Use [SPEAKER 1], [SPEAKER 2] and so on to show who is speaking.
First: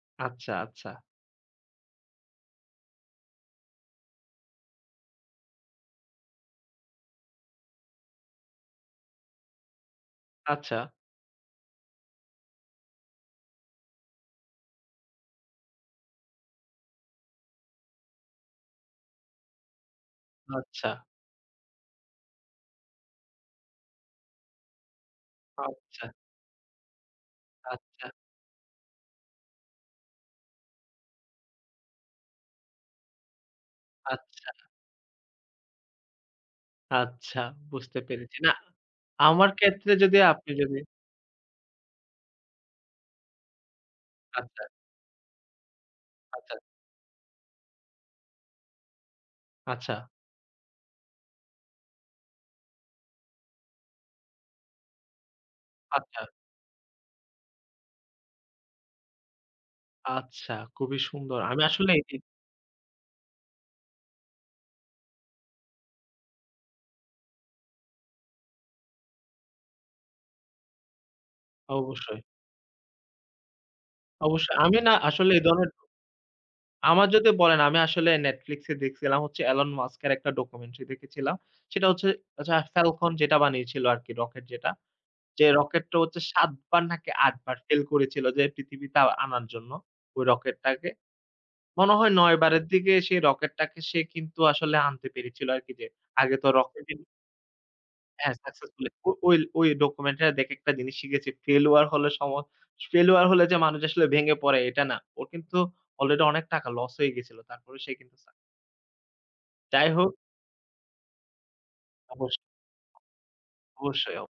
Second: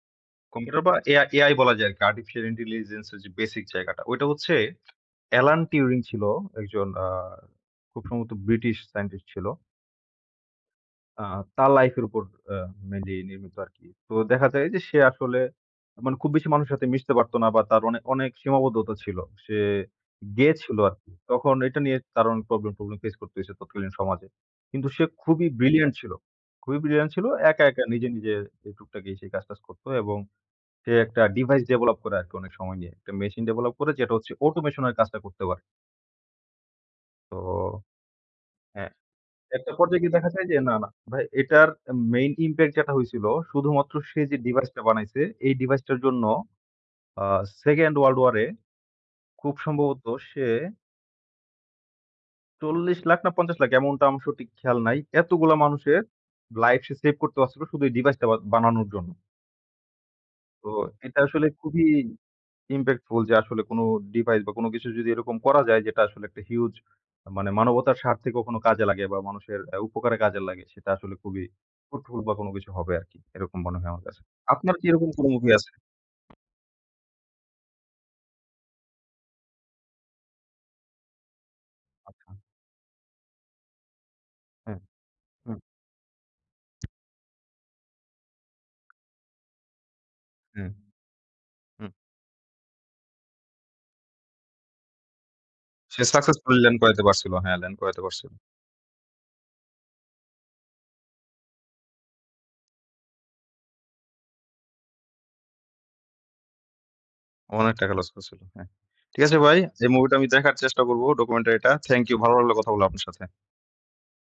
[SPEAKER 1] আচ্ছা,
[SPEAKER 2] কম্পিউটার
[SPEAKER 1] আচ্ছা।
[SPEAKER 2] বা A-AI বলা যায় আরকি Artificial Intelligence এর যে, বেসিক জায়গাটা। ঐটা হচ্ছে এলান টিউরিং ছিল একজন আ খুব সম্ভবত ব্রিটিশ Scientist ছিল
[SPEAKER 1] আচ্ছা।
[SPEAKER 2] আ তার লাইফ এর উপর আ মেইনলি নির্মিত আরকি। তো দেখা যায় যে, সে আসলে মানে খুব বেশি মানুষের সাথে মিশতে পারতো না বা তার অনেক-অনেক সীমাবদ্ধতা ছিল। সে গেয়েছিল
[SPEAKER 1] আচ্ছা।
[SPEAKER 2] আরকি তখন এটা নিয়ে তার অনেক প্রবলেম প্রবলেম ফেস করতেছে তৎকালীন সমাজে। কিন্তু সে খুবই ব্রিলিয়ান্ট
[SPEAKER 1] আচ্ছা।
[SPEAKER 2] ছিল খুবই ব্রিলিয়ান্ট ছিল। একা, একা নিজে,
[SPEAKER 1] আচ্ছা।
[SPEAKER 2] নিজে টুকটাকি সেই কাজ টাজ করত এবং সে একটা Device Develop করে আরকি অনেক সময় নিয়ে। একটা মেশিন Develop করে যেটা হচ্ছে
[SPEAKER 1] আচ্ছা।
[SPEAKER 2] Automation এর কাজটা করতে পারে। তো
[SPEAKER 1] আচ্ছা বুঝতে পেরেছি। না
[SPEAKER 2] হ্যাঁ।
[SPEAKER 1] আমার
[SPEAKER 2] একটা
[SPEAKER 1] ক্ষেত্রে
[SPEAKER 2] পর্যায়ে গিয়ে
[SPEAKER 1] যদি
[SPEAKER 2] দেখা যায়
[SPEAKER 1] আপনি
[SPEAKER 2] যে, না,
[SPEAKER 1] যদি
[SPEAKER 2] না ভাই এটার Main Impact যেটা হয়েছিল শুধুমাত্র সে যে,
[SPEAKER 1] আচ্ছা।
[SPEAKER 2] ডিভাইসটা বানাইছে এই ডিভাইসটার জন্য
[SPEAKER 1] আচ্ছা।
[SPEAKER 2] আ World war II খুব
[SPEAKER 1] আচ্ছা।
[SPEAKER 2] সম্ভবত সে ৪০ লাখ না ৫০ লাখ এমনটা অংশ ঠিক খেয়াল নাই। এতগুলা মানুষের
[SPEAKER 1] আচ্ছা।
[SPEAKER 2] লাইফ সে সেভ করতে পারছিল শুধু এই ডিভাইসটা বানানোর জন্য।
[SPEAKER 1] আচ্ছা,
[SPEAKER 2] তো
[SPEAKER 1] খুবই
[SPEAKER 2] এটা
[SPEAKER 1] সুন্দর।
[SPEAKER 2] আসলে
[SPEAKER 1] আমি
[SPEAKER 2] খুবই
[SPEAKER 1] আসলে
[SPEAKER 2] Impactful যে, আসলে কোন ডিভাইস বা কোন কিছু যদি এরকম করা যায় যেটা আসলে একটা Huge মানে মানবতার স্বার্থে কখনো কাজে লাগে বা মানুষের উপকারে কাজে লাগে সেটা আসলে খুবই ফ্রুটফুল
[SPEAKER 1] অবশ্যই।
[SPEAKER 2] বা কোন কিছু হবে আরকি এরকম মনে হয় আমার কাছে।
[SPEAKER 1] অবশ্যই
[SPEAKER 2] আপনার
[SPEAKER 1] আমি
[SPEAKER 2] কি
[SPEAKER 1] না
[SPEAKER 2] এরকম কোনো
[SPEAKER 1] আসলে এ
[SPEAKER 2] মুভি
[SPEAKER 1] ধরনের।
[SPEAKER 2] আছে?
[SPEAKER 1] আমার যদি বলেন আমি আসলে Netflix এ দেখছিলাম হচ্ছে এলন মাস্ক এর একটা ডকুমেন্টারি দেখেছিলাম। সেটা হচ্ছে
[SPEAKER 2] আচ্ছা।
[SPEAKER 1] আচ্ছা ফেলকন যেটা বানিয়েছিল আরকি রকেট যেটা
[SPEAKER 2] হ্যাঁ,
[SPEAKER 1] যে,
[SPEAKER 2] হুম।
[SPEAKER 1] রকেটটা হচ্ছে ৭ বার নাকি ৮ বার Fail করেছিল যে, পৃথিবীতে আনার জন্য ওই
[SPEAKER 2] হুম,
[SPEAKER 1] রকেটটাকে।
[SPEAKER 2] হু.
[SPEAKER 1] মনে হয় ৯ বারের দিকে সেই রকেটটাকে সে কিন্তু আসলে আনতে পেরেছিল আরকি যে,
[SPEAKER 2] সে
[SPEAKER 1] আগে তো
[SPEAKER 2] successfully Land
[SPEAKER 1] রকেট
[SPEAKER 2] করাইতে পারছিল হ্যাঁ, ল্যান্ড করাইতে পারছিল।
[SPEAKER 1] হ্যাঁ, Successful ওই-ওই ডকুমেন্টটা দেখে একটা জিনিস শিখেছি। failure হলে সময failure হলে যে, মানুষ আসলে ভেঙে পড়ে এটা না ওর কিন্তু Already অনেক টাকা লস হয়ে গিয়েছিল
[SPEAKER 2] অনেক
[SPEAKER 1] তারপরে সে
[SPEAKER 2] টাকা লস
[SPEAKER 1] কিন্তু Success।
[SPEAKER 2] করছিল হ্যাঁ, ঠিক আছে ভাই,
[SPEAKER 1] যাই
[SPEAKER 2] এই
[SPEAKER 1] হোক,
[SPEAKER 2] মুভিটা আমি দেখার চেষ্টা করব ডকুমেন্টারিটা। Thank You ভালো
[SPEAKER 1] অবশ্যই।
[SPEAKER 2] লাগলো কথা বলে আপনার সাথে।
[SPEAKER 1] অবশ্যই।